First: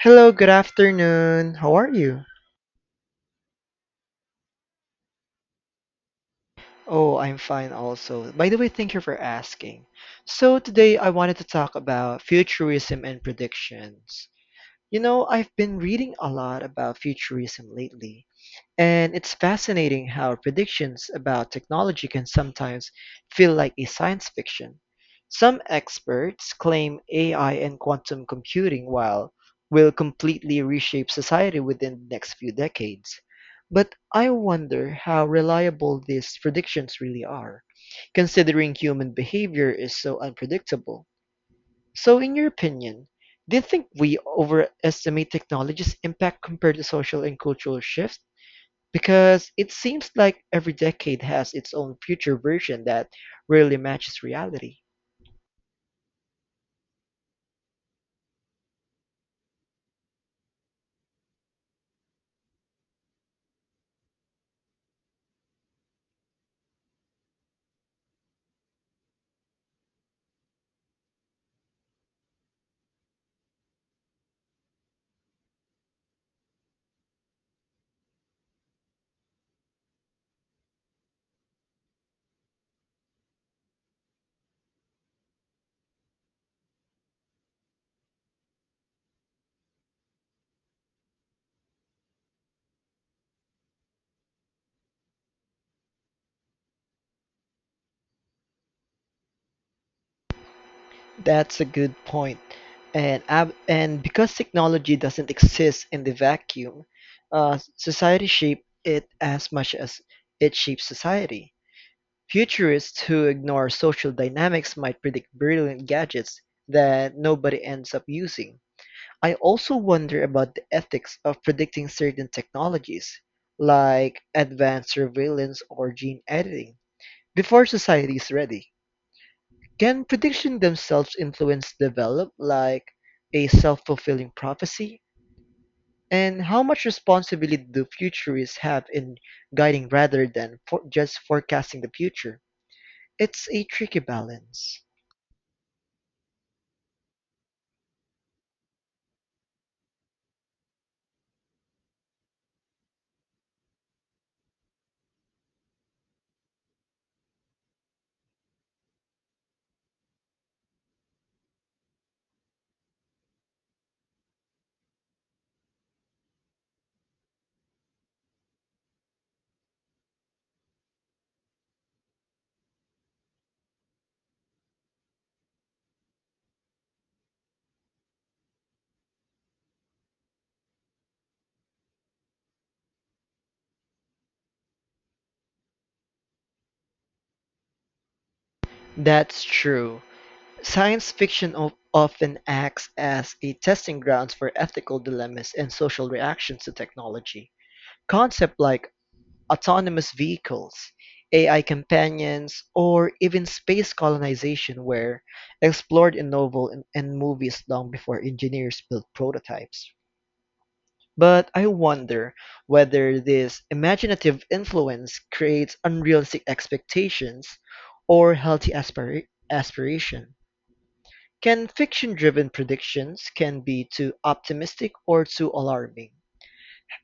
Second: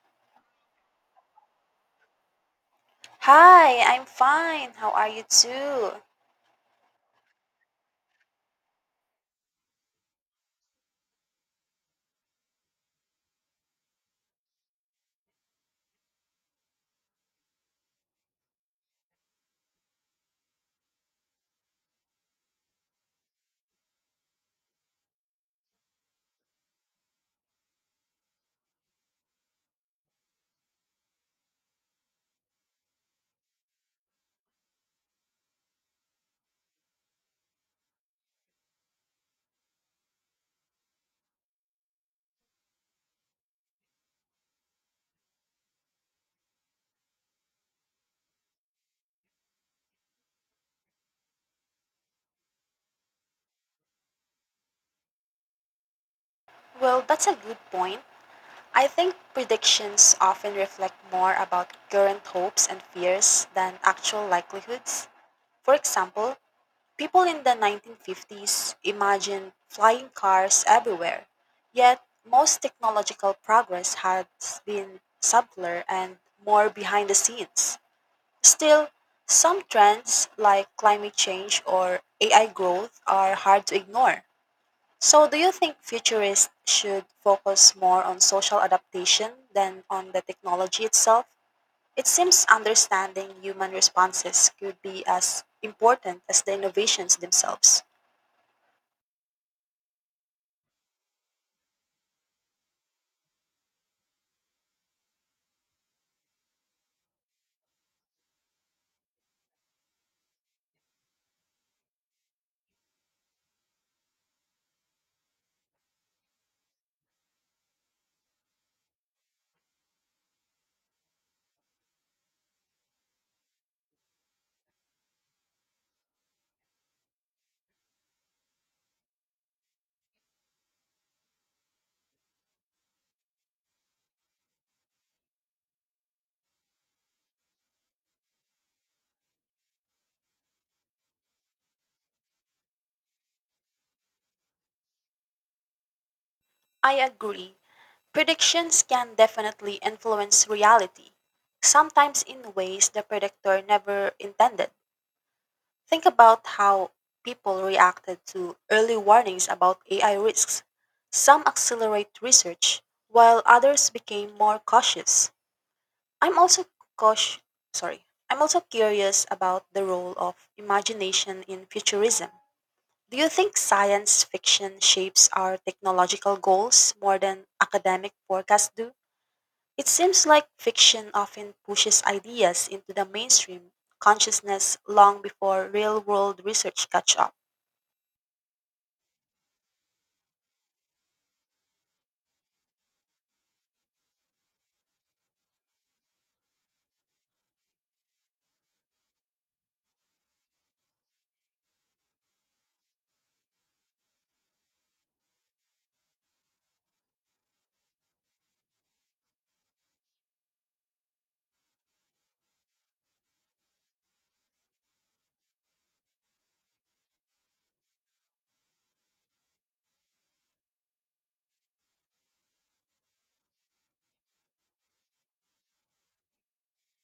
Hello, good afternoon. How are you? Hi, I'm fine. How are you too? Oh, I'm fine also. By the way, thank you for asking. So, today I wanted to talk about futurism and predictions. You know, I've been reading a lot about futurism lately, and it's fascinating how predictions about technology can sometimes feel like a science fiction. Some experts claim AI and quantum computing while will completely reshape society within the next few decades. But I wonder how reliable these predictions really are, considering human behavior is so unpredictable. So in your opinion, do you think we overestimate technology's impact compared to social and cultural shifts? Because it seems like every decade has its own future version that really matches reality. Well, that's a good point. I think predictions often reflect more about current hopes and fears than actual likelihoods. For example, people in the 1950s imagined flying cars everywhere, yet most technological progress had been subtler and more behind the scenes. Still, some trends like climate change or AI growth are hard to ignore. So, do you think futurists should focus more on social adaptation than on the technology itself? It seems understanding human responses could be as important as the innovations themselves. That's a good point. And because technology doesn't exist in the vacuum, society shape it as much as it shapes society. Futurists who ignore social dynamics might predict brilliant gadgets that nobody ends up using. I also wonder about the ethics of predicting certain technologies, like advanced surveillance or gene editing, before society is ready. Can predictions themselves influence develop, like a self fulfilling prophecy? And how much responsibility do futurists have in guiding rather than just forecasting the future? It's a tricky balance. I agree. Predictions can definitely influence reality, sometimes in ways the predictor never intended. Think about how people reacted to early warnings about AI risks. Some accelerate research, while others became more cautious. I'm also cautious, sorry. I'm also curious about the role of imagination in futurism. Do you think science fiction shapes our technological goals more than academic forecasts do? It seems like fiction often pushes ideas into the mainstream consciousness long before real world research catch up. That's true. Science fiction often acts as a testing grounds for ethical dilemmas and social reactions to technology. Concepts like autonomous vehicles, AI companions, or even space colonization were explored in novels and movies long before engineers built prototypes. But I wonder whether this imaginative influence creates unrealistic expectations or healthy aspiration. Can fiction-driven predictions can be too optimistic or too alarming?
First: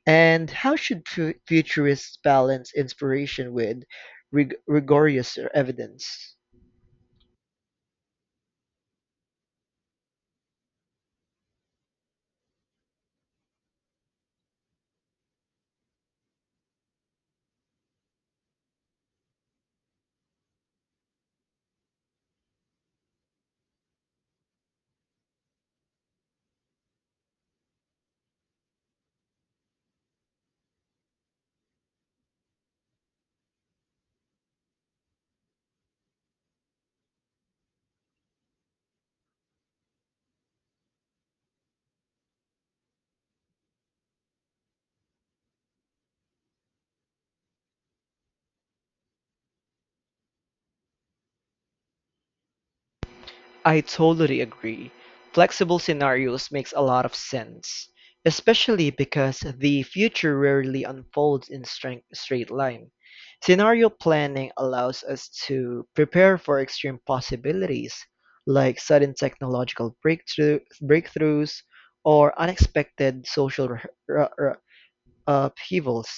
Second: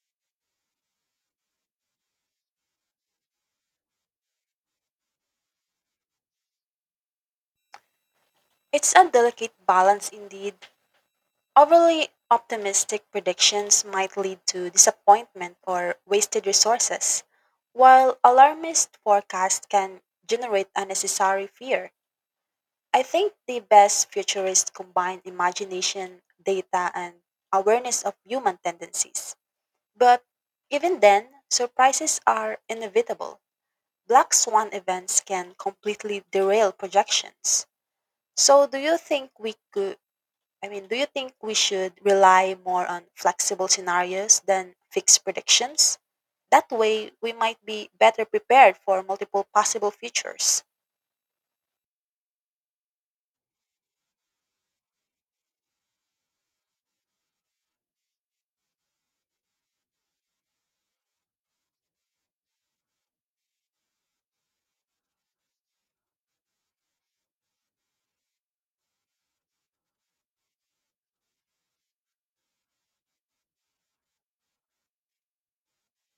And how should futurists balance inspiration with rigorous evidence? It's a delicate balance indeed. Overly optimistic predictions might lead to disappointment or wasted resources, while alarmist forecasts can generate unnecessary fear. I think the best futurists combine imagination, data, and awareness of human tendencies. But even then, surprises are inevitable. Black swan events can completely derail projections. So, do you think we could? I mean, do you think we should rely more on flexible scenarios than fixed predictions? That way, we might be better prepared for multiple possible futures. I totally agree. Flexible scenarios makes a lot of sense, especially because the future rarely unfolds in straight line. Scenario planning allows us to prepare for extreme possibilities, like sudden breakthroughs or unexpected social r- r- upheavals.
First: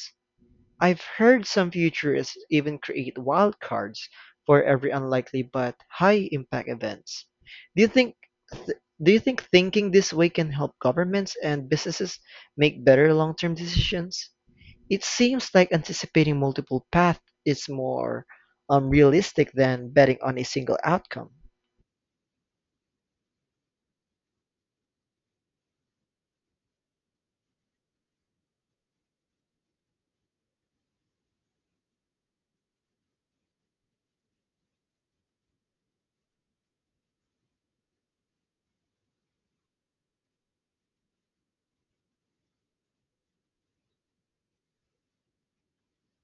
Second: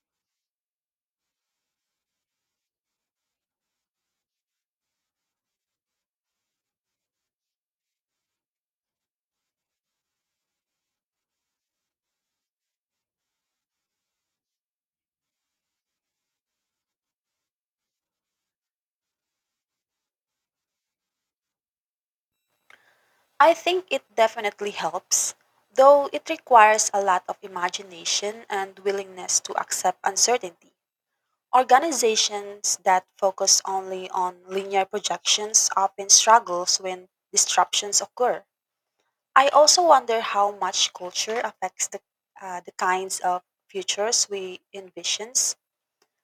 I've heard some futurists even create wildcards for every unlikely but high-impact events. Do you think th- do you think thinking this way can help governments and businesses make better long-term decisions? It seems like anticipating multiple paths is more realistic than betting on a single outcome. I think it definitely helps, though it requires a lot of imagination and willingness to accept uncertainty. Organizations that focus only on linear projections often struggles when disruptions occur. I also wonder how much culture affects the kinds of futures we envision.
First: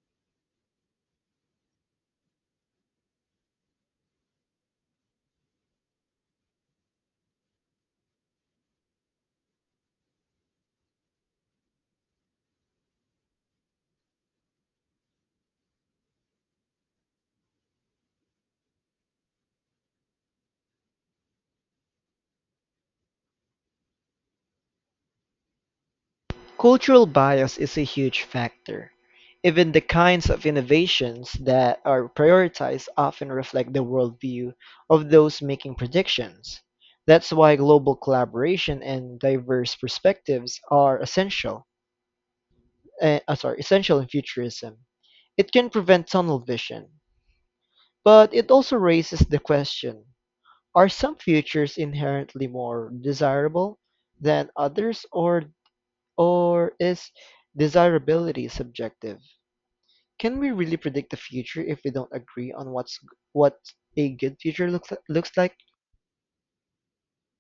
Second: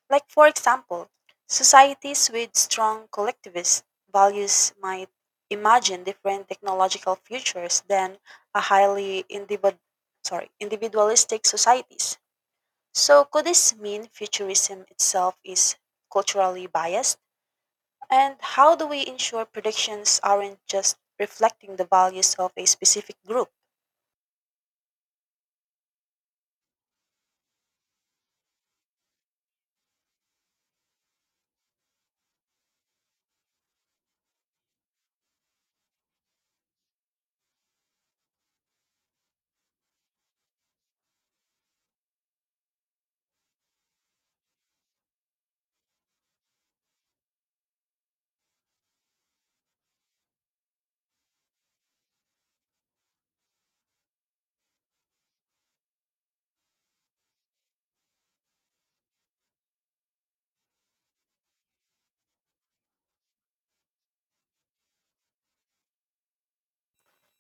Like, for example, societies with strong collectivist values might imagine different technological futures than a highly individualistic societies. So, could this mean futurism itself is culturally biased? And how do we ensure predictions aren't just reflecting the values of a specific group? Cultural bias is a huge factor. Even the kinds of innovations that are prioritized often reflect the worldview of those making predictions. That's why global collaboration and diverse perspectives are essential. Essential in futurism. It can prevent tunnel vision, but it also raises the question: are some futures inherently more desirable than others, or is desirability subjective? Can we really predict the future if we don't agree on what a good future looks like?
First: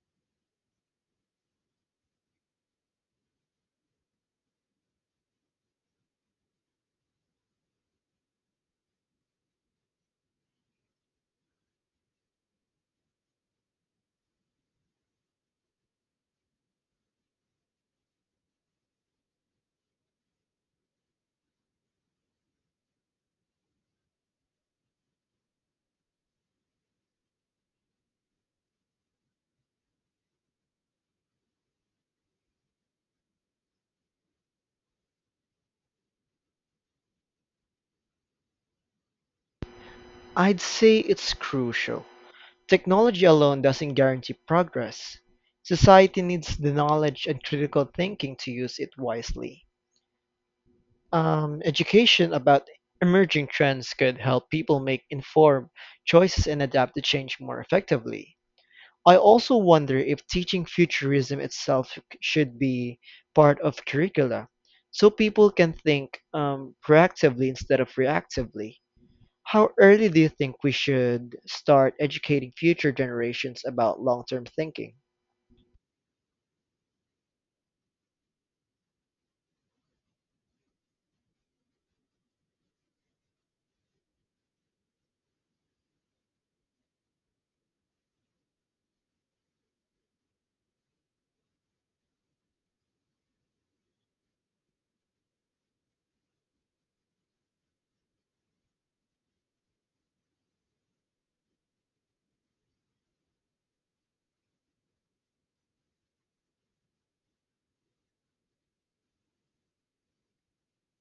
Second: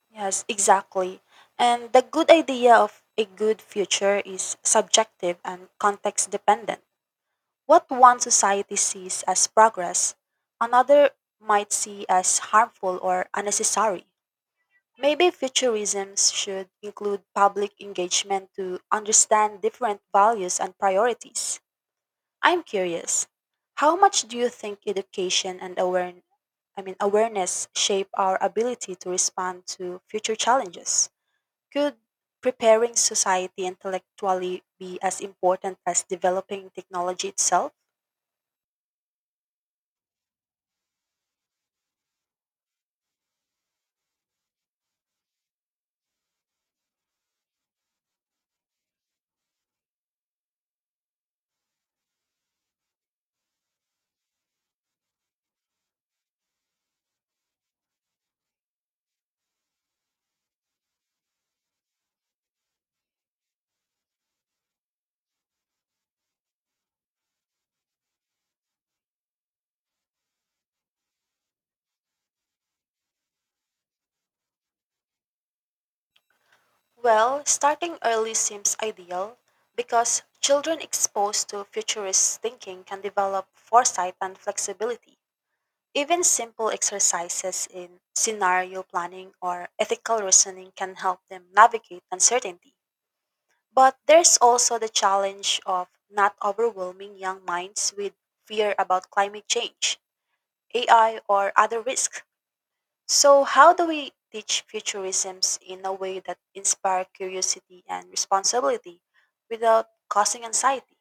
Yes, exactly. And the good idea of a good future is subjective and context dependent. What one society sees as progress, another might see as harmful or unnecessary. Maybe futurism should include public engagement to understand different values and priorities. I'm curious, how much do you think education and awareness I mean awareness shape our ability to respond to future challenges? Could preparing society intellectually be as important as developing technology itself? I'd say it's crucial. Technology alone doesn't guarantee progress. Society needs the knowledge and critical thinking to use it wisely. Education about emerging trends could help people make informed choices and adapt to change more effectively. I also wonder if teaching futurism itself should be part of curricula, so people can think proactively instead of reactively. How early do you think we should start educating future generations about long term thinking? Well, starting early seems ideal because children exposed to futurist thinking can develop foresight and flexibility. Even simple exercises in scenario planning or ethical reasoning can help them navigate uncertainty. But there's also the challenge of not overwhelming young minds with fear about climate change, AI, or other risks. So, how do we teach futurisms in a way that inspire curiosity and responsibility without causing anxiety?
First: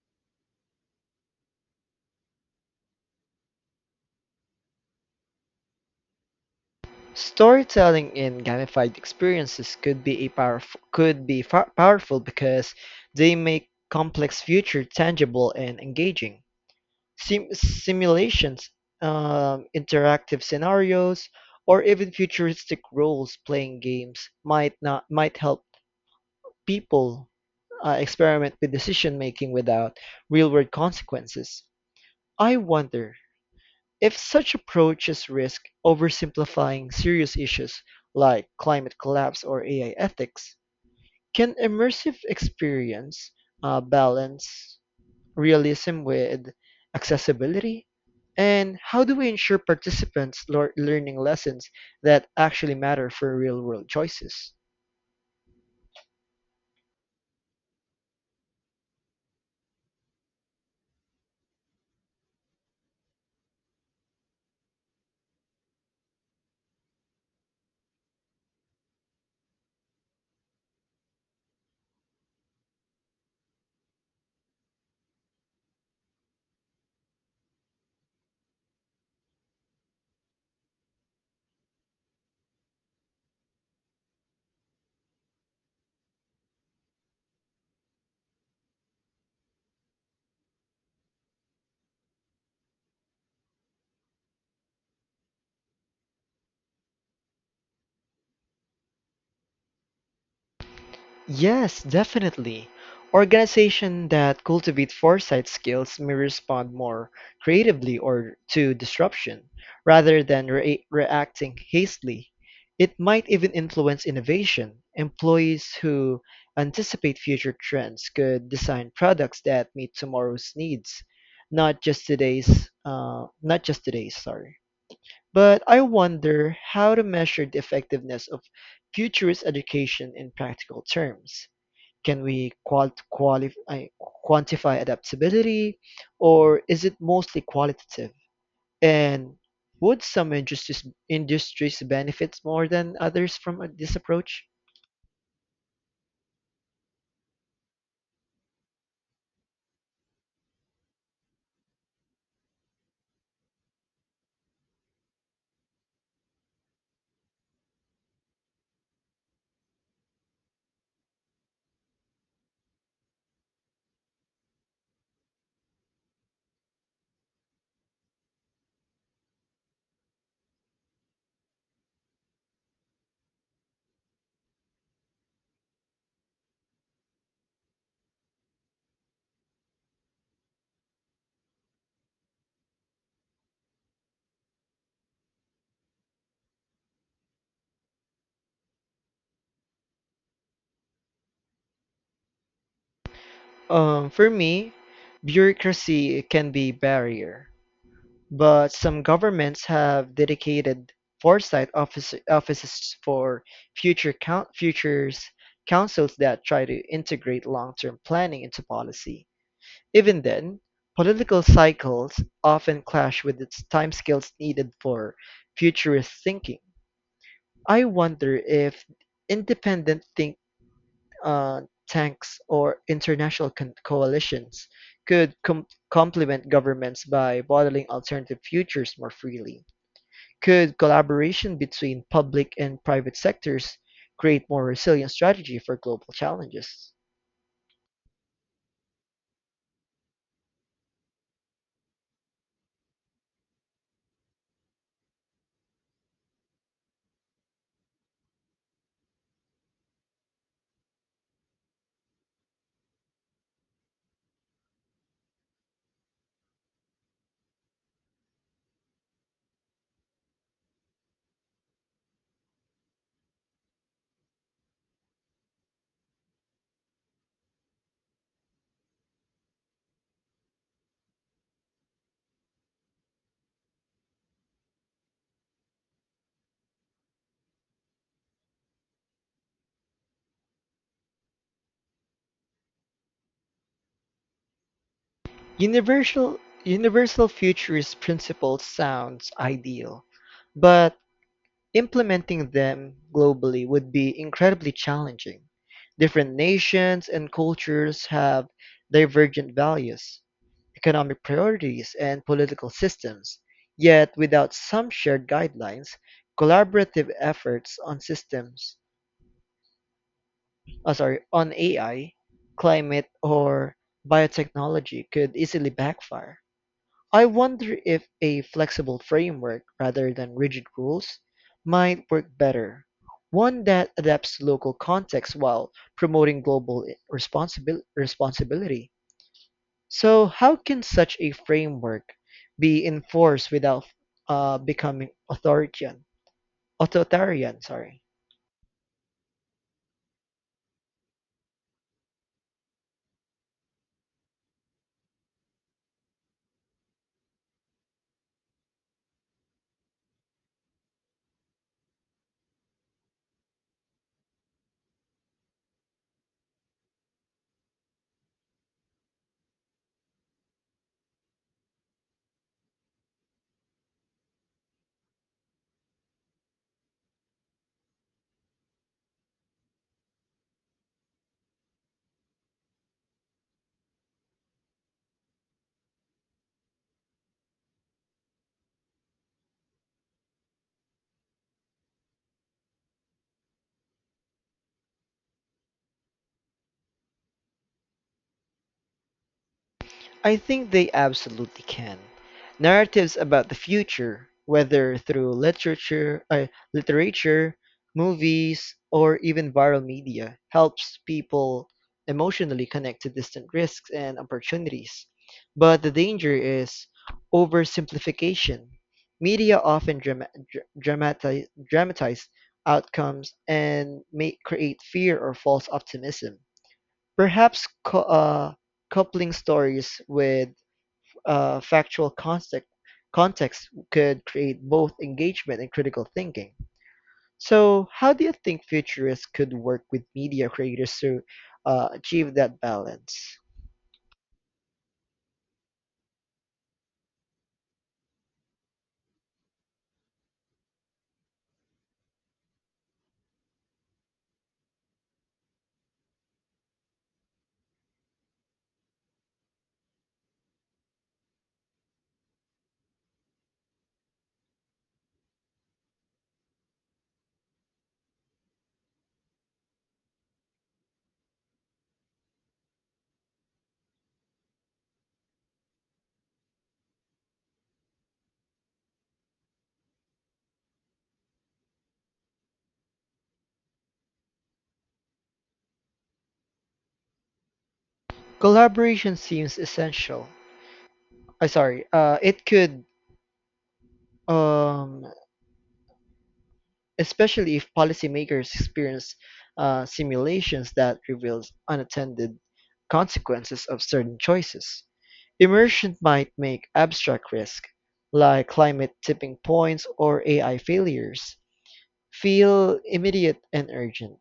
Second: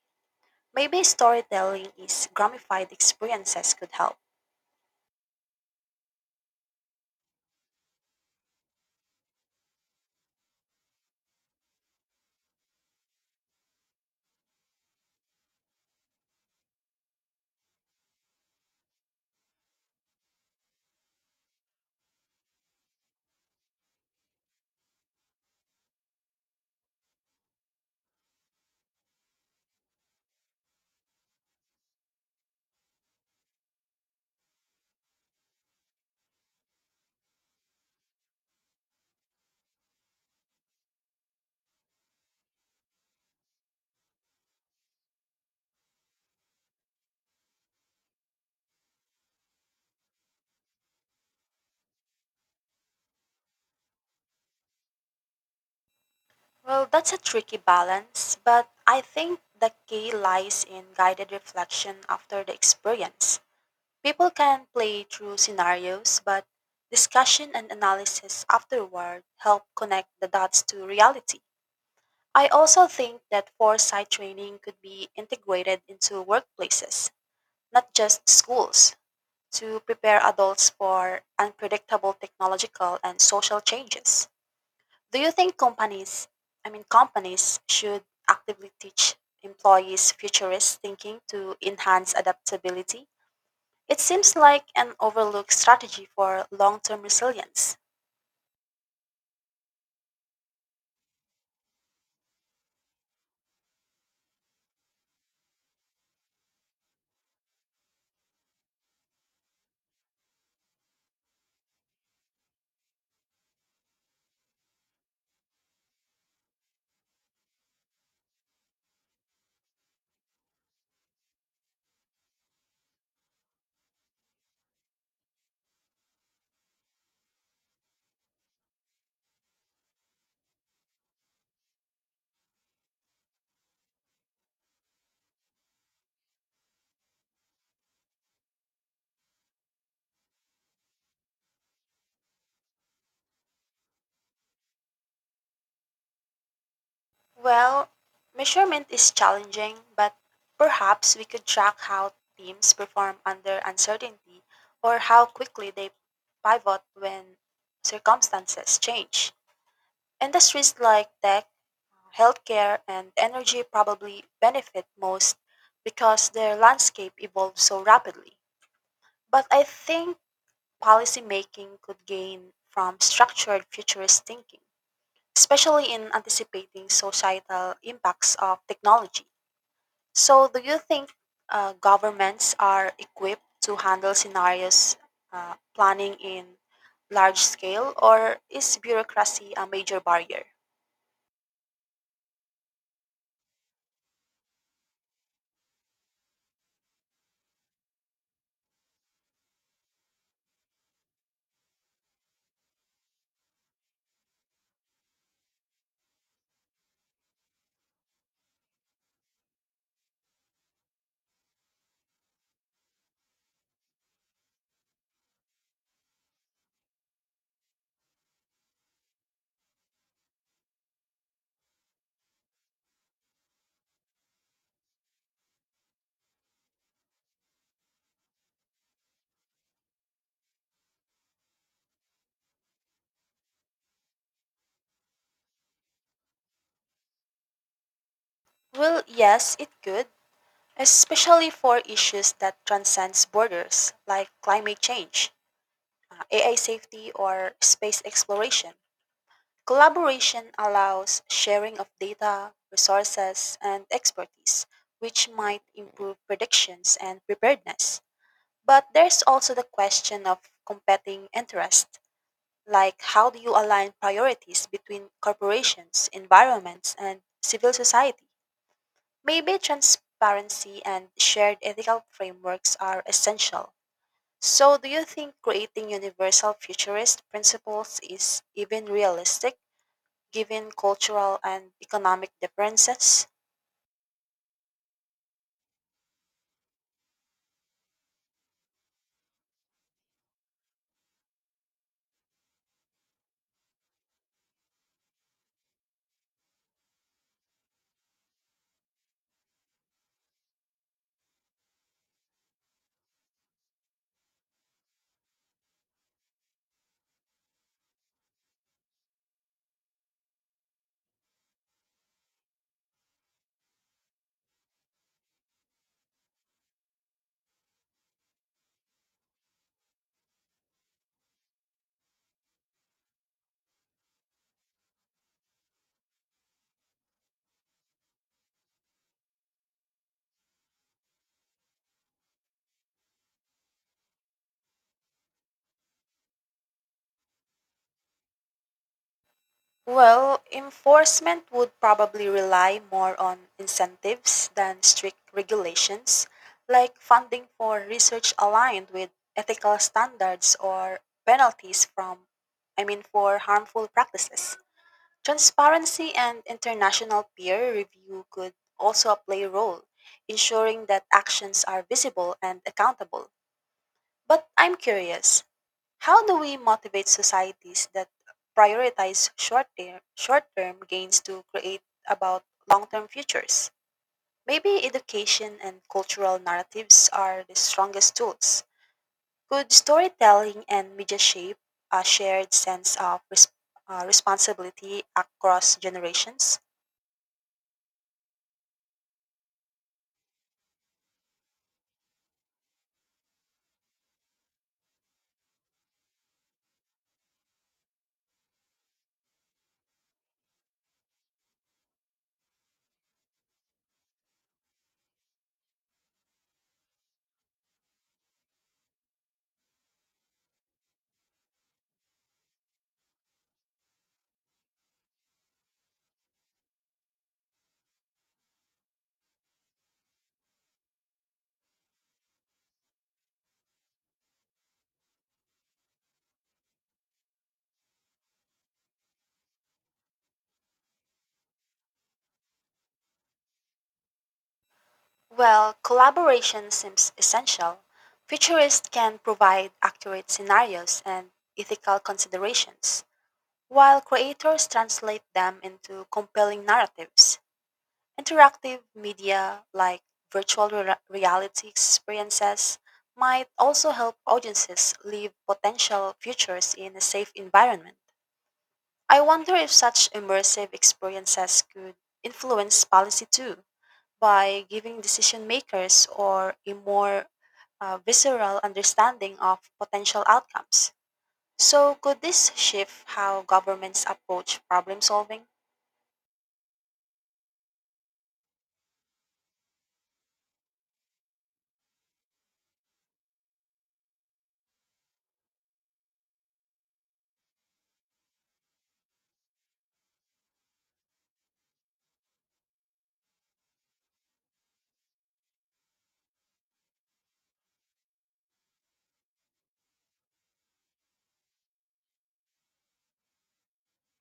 Maybe storytelling is gamified experiences could help. Storytelling in gamified experiences could be a powerful could be fa- powerful because they make complex future tangible and engaging. Simulations, interactive scenarios, or even futuristic roles-playing games might not might help people experiment with decision making without real-world consequences. I wonder, if such approaches risk oversimplifying serious issues like climate collapse or AI ethics, can immersive experience balance realism with accessibility? And how do we ensure participants learning lessons that actually matter for real world choices? Well, that's a tricky balance, but I think the key lies in guided reflection after the experience. People can play through scenarios, but discussion and analysis afterward help connect the dots to reality. I also think that foresight training could be integrated into workplaces, not just schools, to prepare adults for unpredictable technological and social changes. Do you think companies, I mean companies should actively teach employees futurist thinking to enhance adaptability? It seems like an overlooked strategy for long-term resilience. Yes, definitely. Organization that cultivate foresight skills may respond more creatively or to disruption rather than reacting hastily. It might even influence innovation. Employees who anticipate future trends could design products that meet tomorrow's needs, not just today's. Sorry. But I wonder how to measure the effectiveness of futurist education in practical terms can we qualify, quantify adaptability, or is it mostly qualitative? And would some industries benefit more than others from this approach? Well, measurement is challenging, but perhaps we could track how teams perform under uncertainty or how quickly they pivot when circumstances change. Industries like tech, healthcare, and energy probably benefit most because their landscape evolves so rapidly. But I think policymaking could gain from structured futurist thinking, especially in anticipating societal impacts of technology. So, do you think governments are equipped to handle scenarios planning in large scale, or is bureaucracy a major barrier? For me, bureaucracy can be barrier, but some governments have dedicated offices for futures councils that try to integrate long-term planning into policy. Even then, political cycles often clash with its timescales needed for futurist thinking. I wonder if independent think uh, tanks or international coalitions could complement governments by modeling alternative futures more freely. Could collaboration between public and private sectors create more resilient strategy for global challenges? Well, yes, it could, especially for issues that transcends borders, like climate change, AI safety, or space exploration. Collaboration allows sharing of data, resources, and expertise, which might improve predictions and preparedness. But there's also the question of competing interests, like how do you align priorities between corporations, environments, and civil society? Maybe transparency and shared ethical frameworks are essential. So, do you think creating universal futurist principles is even realistic given cultural and economic differences? Universal futurist principles sounds ideal, but implementing them globally would be incredibly challenging. Different nations and cultures have divergent values, economic priorities, and political systems. Yet, without some shared guidelines, collaborative efforts on AI, climate, or biotechnology could easily backfire. I wonder if a flexible framework rather than rigid rules might work better, one that adapts to local contexts while promoting global responsibility. So, how can such a framework be enforced without becoming authoritarian? Authoritarian, sorry. Well, enforcement would probably rely more on incentives than strict regulations, like funding for research aligned with ethical standards or penalties for harmful practices. Transparency and international peer review could also play a role, ensuring that actions are visible and accountable. But I'm curious, how do we motivate societies that prioritize short-term gains to create about long-term futures? Maybe education and cultural narratives are the strongest tools. Could storytelling and media shape a shared sense of responsibility across generations? I think they absolutely can. Narratives about the future, whether through literature, movies, or even viral media, helps people emotionally connect to distant risks and opportunities. But the danger is oversimplification. Media often dramatize outcomes and may create fear or false optimism. Perhaps coupling stories with uh, factual context could create both engagement and critical thinking. So, how do you think futurists could work with media creators to achieve that balance? Well, collaboration seems essential. Futurists can provide accurate scenarios and ethical considerations. While creators translate them into compelling narratives, interactive media like virtual reality experiences might also help audiences live potential futures in a safe environment. I wonder if such immersive experiences could influence policy too by giving decision makers or a more visceral understanding of potential outcomes. So, could this shift how governments approach problem solving? Collaboration seems essential. It could Um, especially if policymakers experience simulations that reveals unattended consequences of certain choices. Immersion might make abstract risk, like climate tipping points or AI failures, feel immediate and urgent.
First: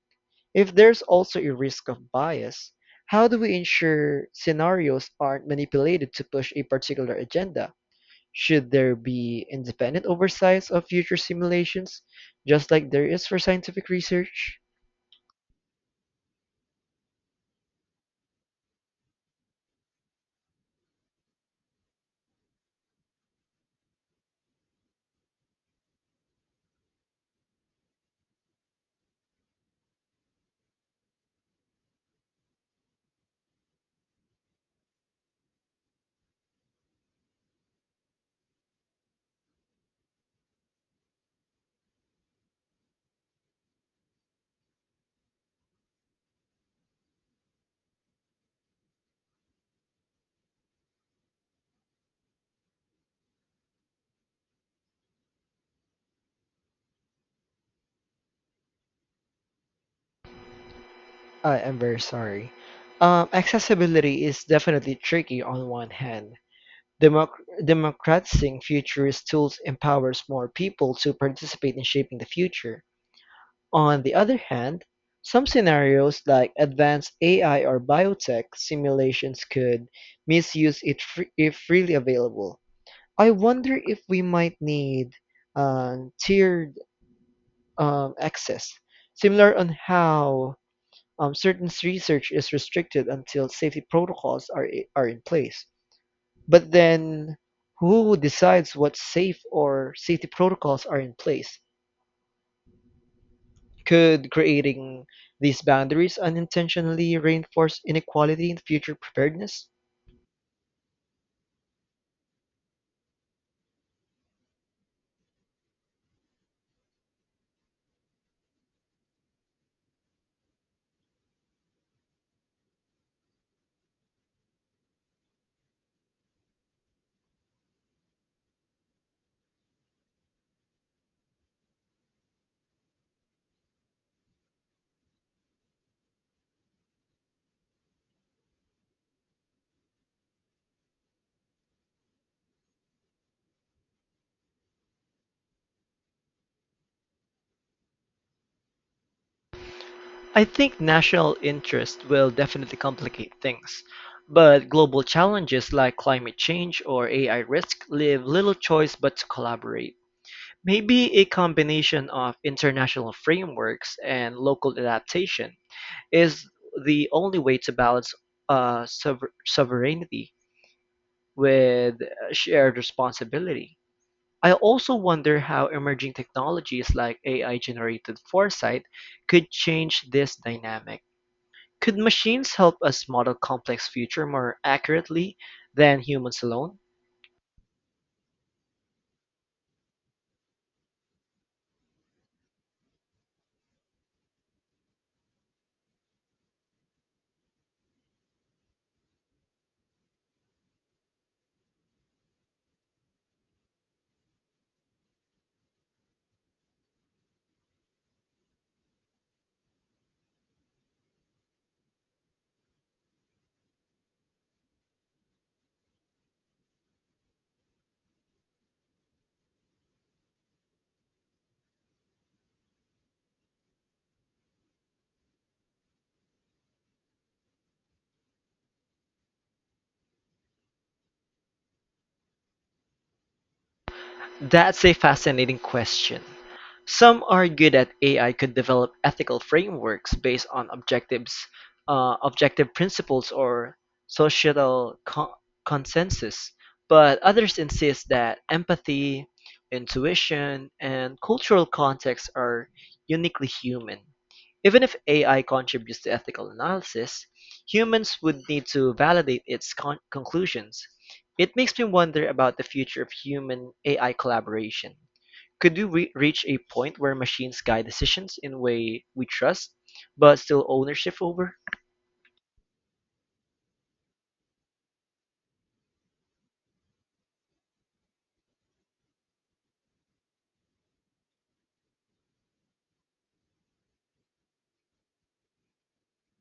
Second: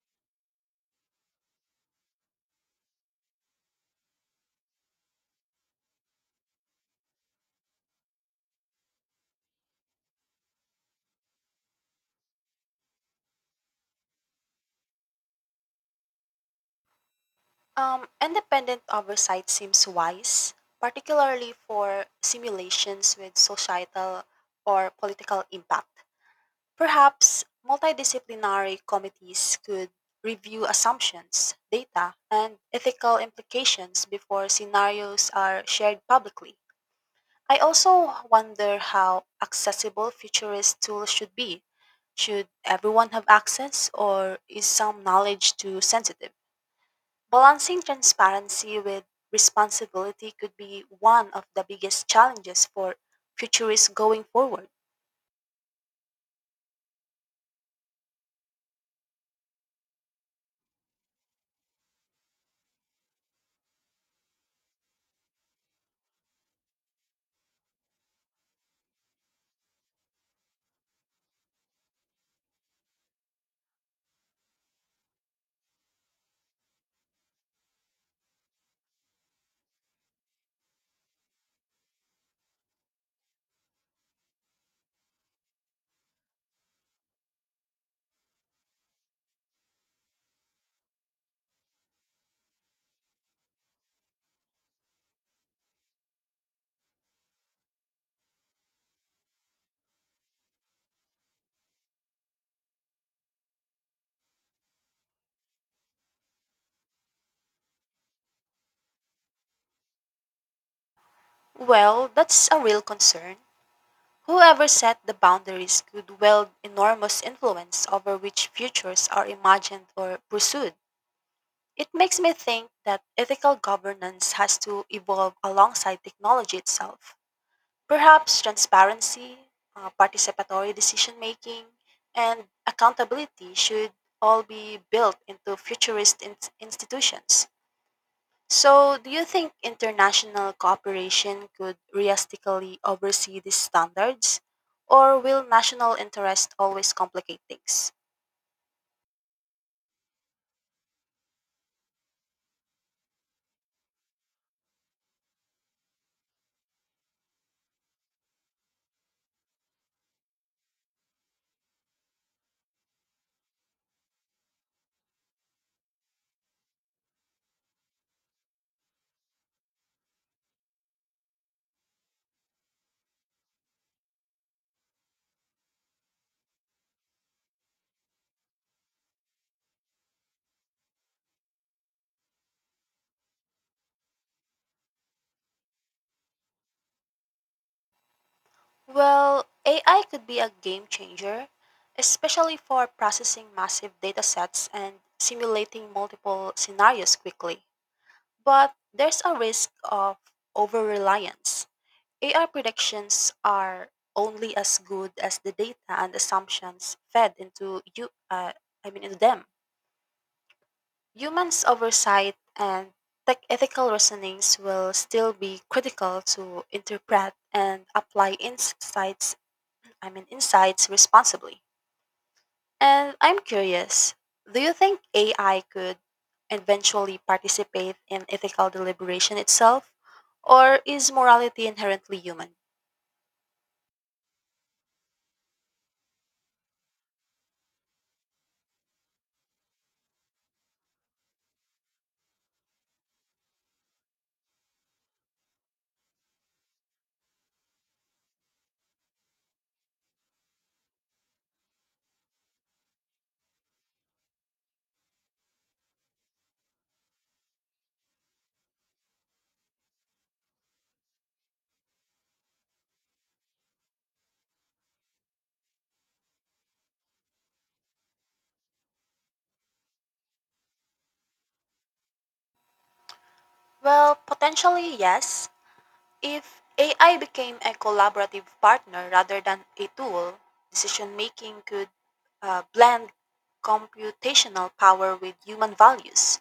If there's also a risk of bias, how do we ensure scenarios aren't manipulated to push a particular agenda? Should there be independent oversight of future simulations, just like there is for scientific research? Independent oversight seems wise, particularly for simulations with societal or political impact. Perhaps multidisciplinary committees could review assumptions, data, and ethical implications before scenarios are shared publicly. I also wonder how accessible futurist tools should be. Should everyone have access, or is some knowledge too sensitive? Balancing transparency with responsibility could be one of the biggest challenges for futurists going forward. I am very sorry. Accessibility is definitely tricky on one hand. Democratizing futurist tools empowers more people to participate in shaping the future. On the other hand, some scenarios like advanced AI or biotech simulations could misuse it if freely available. I wonder if we might need tiered access, similar on how certain research is restricted until safety protocols are in place. But then, who decides what's safe or safety protocols are in place? Could creating these boundaries unintentionally reinforce inequality in future preparedness? Well, that's a real concern. Whoever set the boundaries could wield enormous influence over which futures are imagined or pursued. It makes me think that ethical governance has to evolve alongside technology itself. Perhaps transparency, participatory decision making, and accountability should all be built into futurist institutions. So, do you think international cooperation could realistically oversee these standards? Or will national interest always complicate things? I think national interest will definitely complicate things, but global challenges like climate change or AI risk leave little choice but to collaborate. Maybe a combination of international frameworks and local adaptation is the only way to balance sovereignty with shared responsibility. I also wonder how emerging technologies like AI-generated foresight could change this dynamic. Could machines help us model complex future more accurately than humans alone? Well, AI could be a game changer, especially for processing massive data sets and simulating multiple scenarios quickly. But there's a risk of over reliance. AI predictions are only as good as the data and assumptions fed into you. I mean, into them. Humans' oversight and tech ethical reasonings will still be critical to interpret and apply insights responsibly. And I'm curious, do you think AI could eventually participate in ethical deliberation itself? Or is morality inherently human? That's a fascinating question. Some argue that AI could develop ethical frameworks based on objective principles, or societal consensus, but others insist that empathy, intuition, and cultural context are uniquely human. Even if AI contributes to ethical analysis, humans would need to validate its conclusions. It makes me wonder about the future of human-AI collaboration. Could we reach a point where machines guide decisions in a way we trust, but still ownership over? Well, potentially yes. If AI became a collaborative partner rather than a tool, decision making could blend computational power with human values.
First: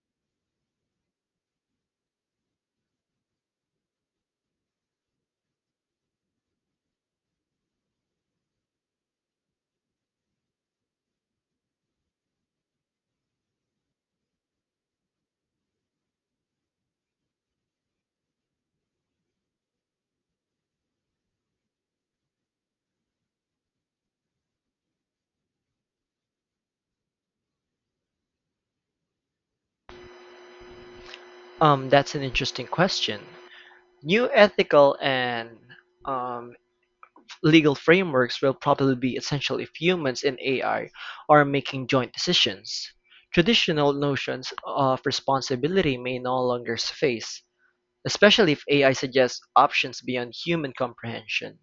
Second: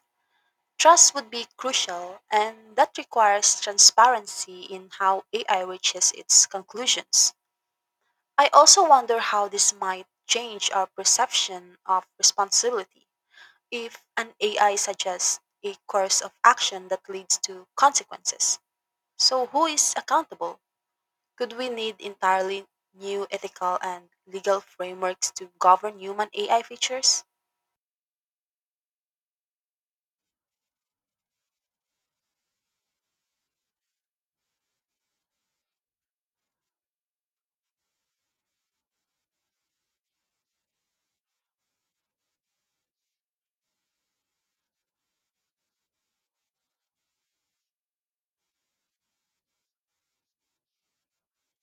Trust would be crucial, and that requires transparency in how AI reaches its conclusions. I also wonder how this might change our perception of responsibility. If an AI suggests a course of action that leads to consequences, so who is accountable? Could we need entirely new ethical and legal frameworks to govern human AI features? That's an interesting question. New ethical and um, legal frameworks will probably be essential if humans and AI are making joint decisions. Traditional notions of responsibility may no longer suffice, especially if AI suggests options beyond human comprehension.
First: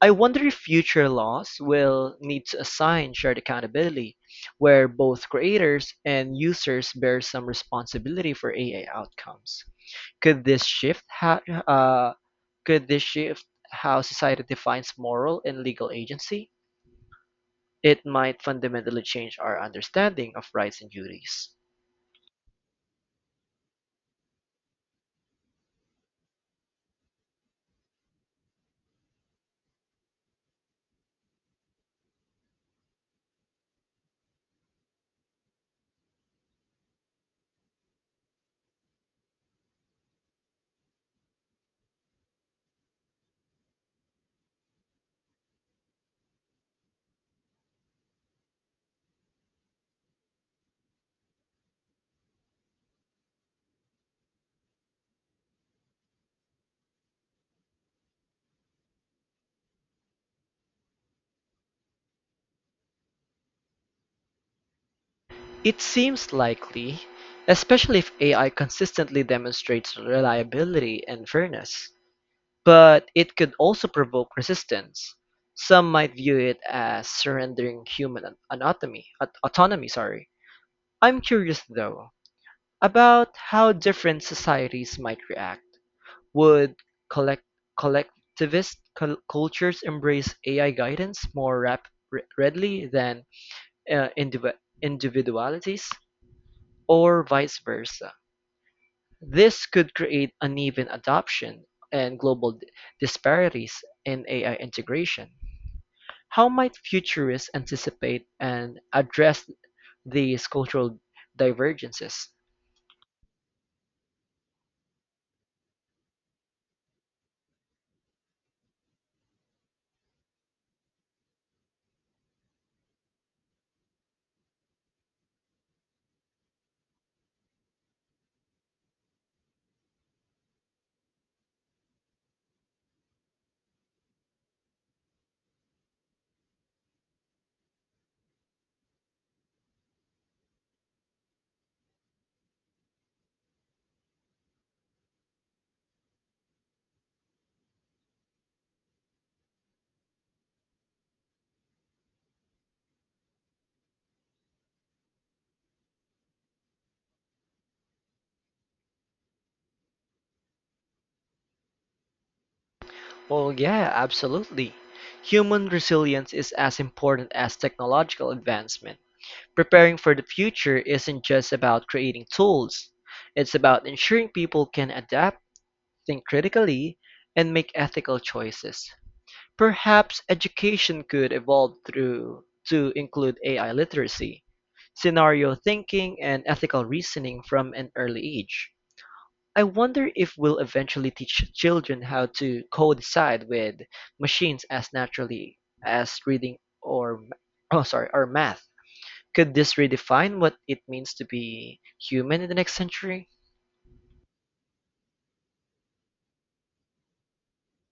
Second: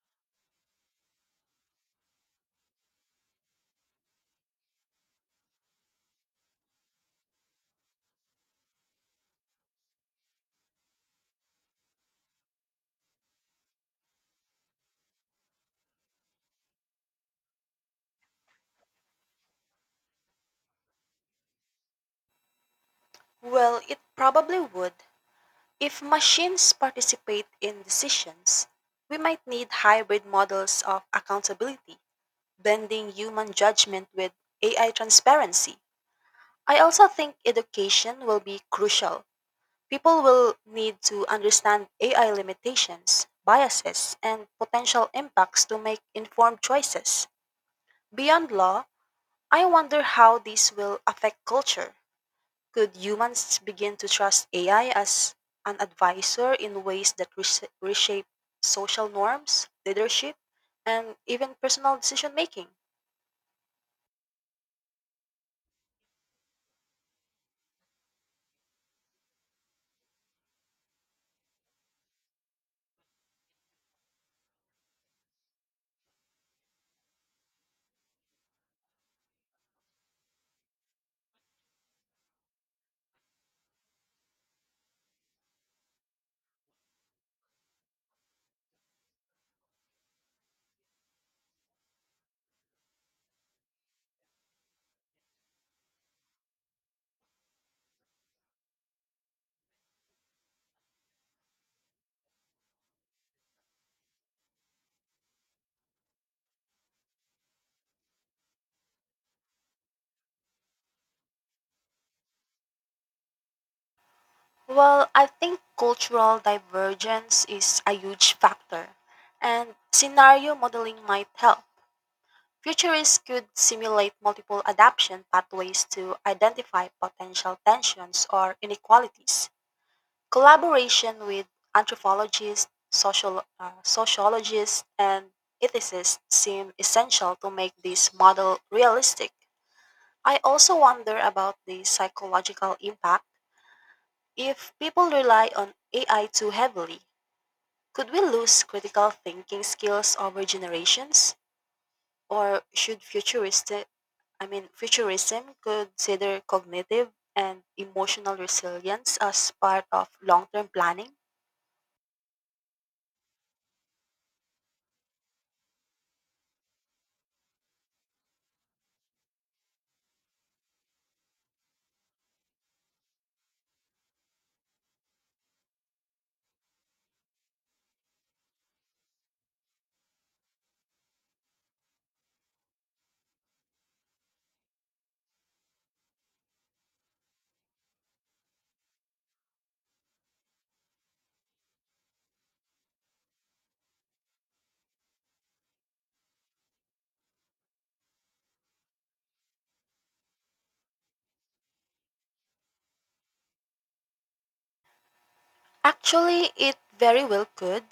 I wonder if future laws will need to assign shared accountability, where both creators and users bear some responsibility for AI outcomes. Could this shift how uh, could this shift how society defines moral and legal agency? It might fundamentally change our understanding of rights and duties. Well, it probably would. If machines participate in decisions, we might need hybrid models of accountability, blending human judgment with AI transparency. I also think education will be crucial. People will need to understand AI limitations, biases, and potential impacts to make informed choices. Beyond law, I wonder how this will affect culture. Could humans begin to trust AI as an advisor in ways that reshape social norms, leadership, and even personal decision making? It seems likely, especially if AI consistently demonstrates reliability and fairness. But it could also provoke resistance; some might view it as surrendering human an- anatomy, aut- autonomy. Sorry. I'm curious though about how different societies might react. Would collect collectivist cultures embrace AI guidance more readily than uh, indiv individualities, or vice versa? This could create uneven adoption and global disparities in AI integration. How might futurists anticipate and address these cultural divergences? Well, I think cultural divergence is a huge factor, and scenario modeling might help. Futurists could simulate multiple adaptation pathways to identify potential tensions or inequalities. Collaboration with anthropologists, sociologists, and ethicists seem essential to make this model realistic. I also wonder about the psychological impact if people rely on AI too heavily, could we lose critical thinking skills over generations? Or should futuristic I mean futurism consider cognitive and emotional resilience as part of long-term planning? Well, yeah, absolutely. Human resilience is as important as technological advancement. Preparing for the future isn't just about creating tools, it's about ensuring people can adapt, think critically, and make ethical choices. Perhaps education could evolve through to include AI literacy, scenario thinking and ethical reasoning from an early age. I wonder if we'll eventually teach children how to co-decide with machines as naturally as reading or or math. Could this redefine what it means to be human in the next century? Actually, it very well could.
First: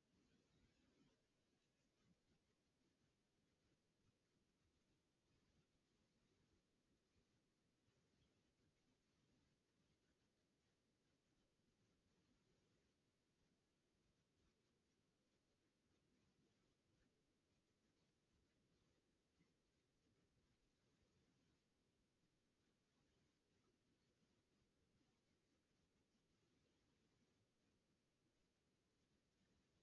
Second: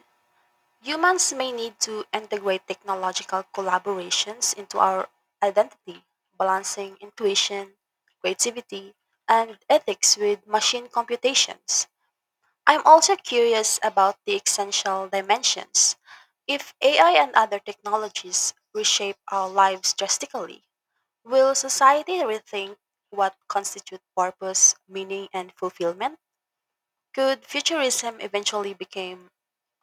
Humans may need to integrate technological collaborations into our identity, balancing intuition, creativity, and ethics with machine computations. I'm also curious about the essential dimensions. If AI and other technologies reshape our lives drastically, will society rethink what constitute purpose, meaning, and fulfillment? Could futurism eventually become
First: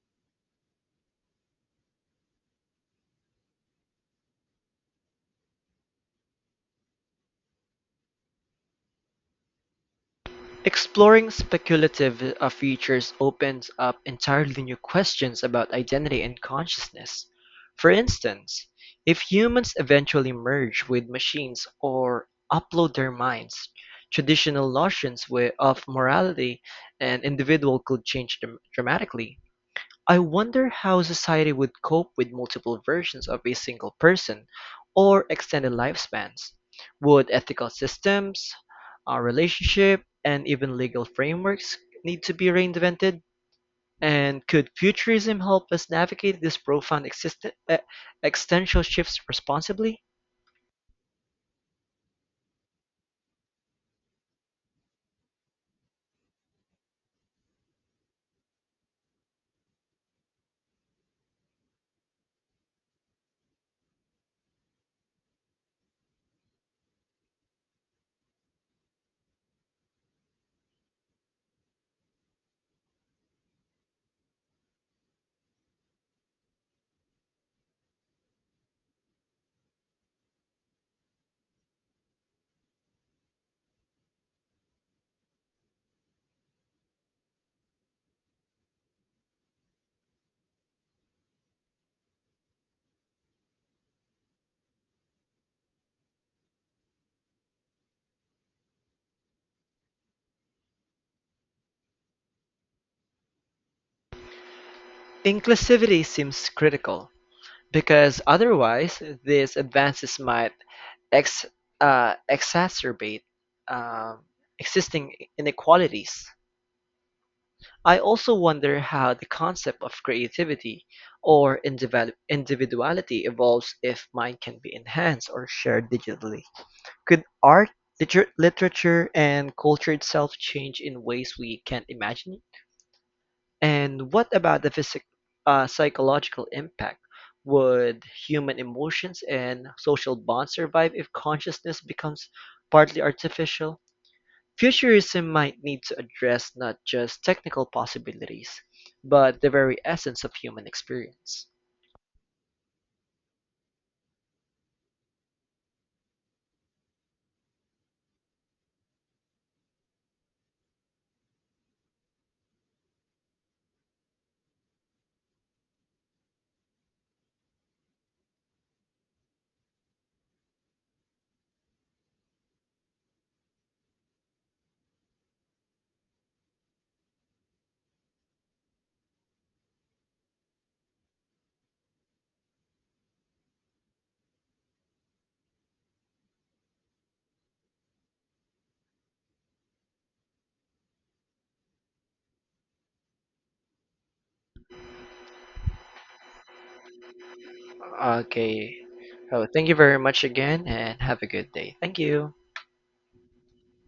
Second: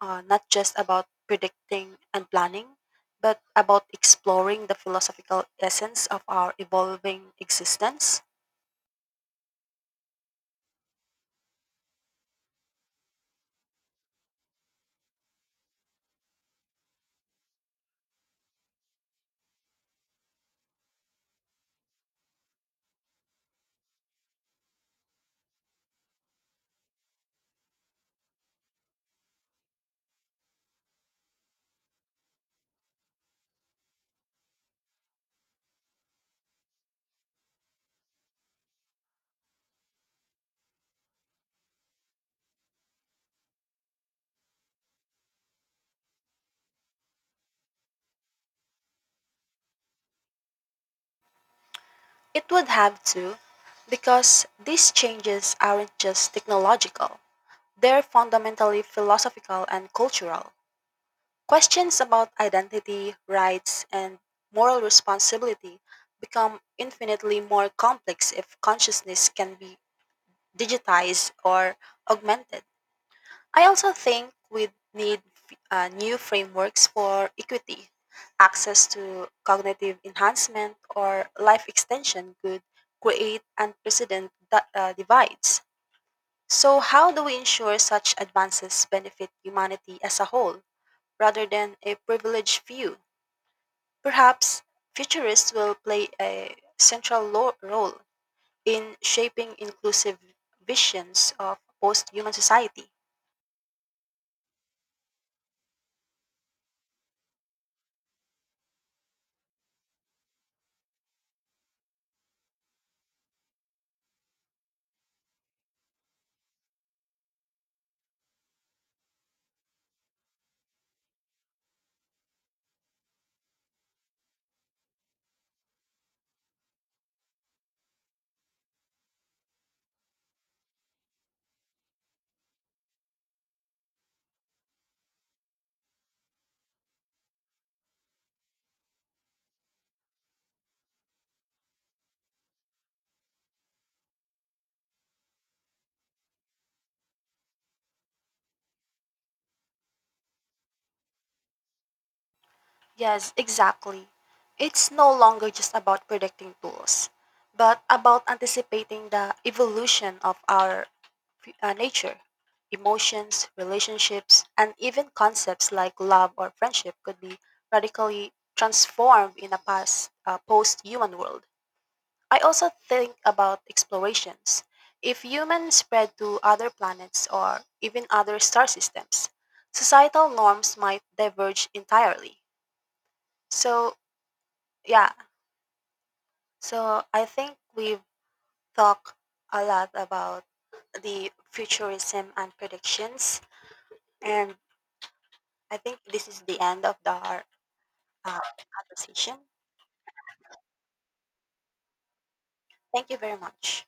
not just about predicting and planning, but about exploring the philosophical essence of our evolving existence? Exploring speculative features opens up entirely new questions about identity and consciousness. For instance, if humans eventually merge with machines or upload their minds, traditional notions of morality and individual could change dramatically. I wonder how society would cope with multiple versions of a single person or extended lifespans. Would ethical systems, our relationship, and even legal frameworks need to be reinvented? And could futurism help us navigate these profound existential shifts responsibly? It would have to, because these changes aren't just technological. They're fundamentally philosophical and cultural. Questions about identity, rights, and moral responsibility become infinitely more complex if consciousness can be digitized or augmented. I also think we need new frameworks for equity. Access to cognitive enhancement or life extension could create unprecedented divides. So, how do we ensure such advances benefit humanity as a whole rather than a privileged few? Perhaps futurists will play a central role in shaping inclusive visions of post human society. Inclusivity seems critical because otherwise, these advances might ex- exacerbate um, existing inequalities. I also wonder how the concept of creativity or individuality evolves if mine can be enhanced or shared digitally. Could art, literature, and culture itself change in ways we can't imagine and what about the physic psychological impact? Would human emotions and social bonds survive if consciousness becomes partly artificial? Futurism might need to address not just technical possibilities, but the very essence of human experience. Yes, exactly. It's no longer just about predicting tools, but about anticipating the evolution of our nature. Emotions, relationships, and even concepts like love or friendship could be radically transformed in a post human world. I also think about explorations. If humans spread to other planets or even other star systems, societal norms might diverge entirely. So, yeah, so I think we've talked a lot about the futurism and predictions. And I think this is the end of the Okay. conversation. Oh, thank you very much again and have a good day. Thank you. Thank you very much.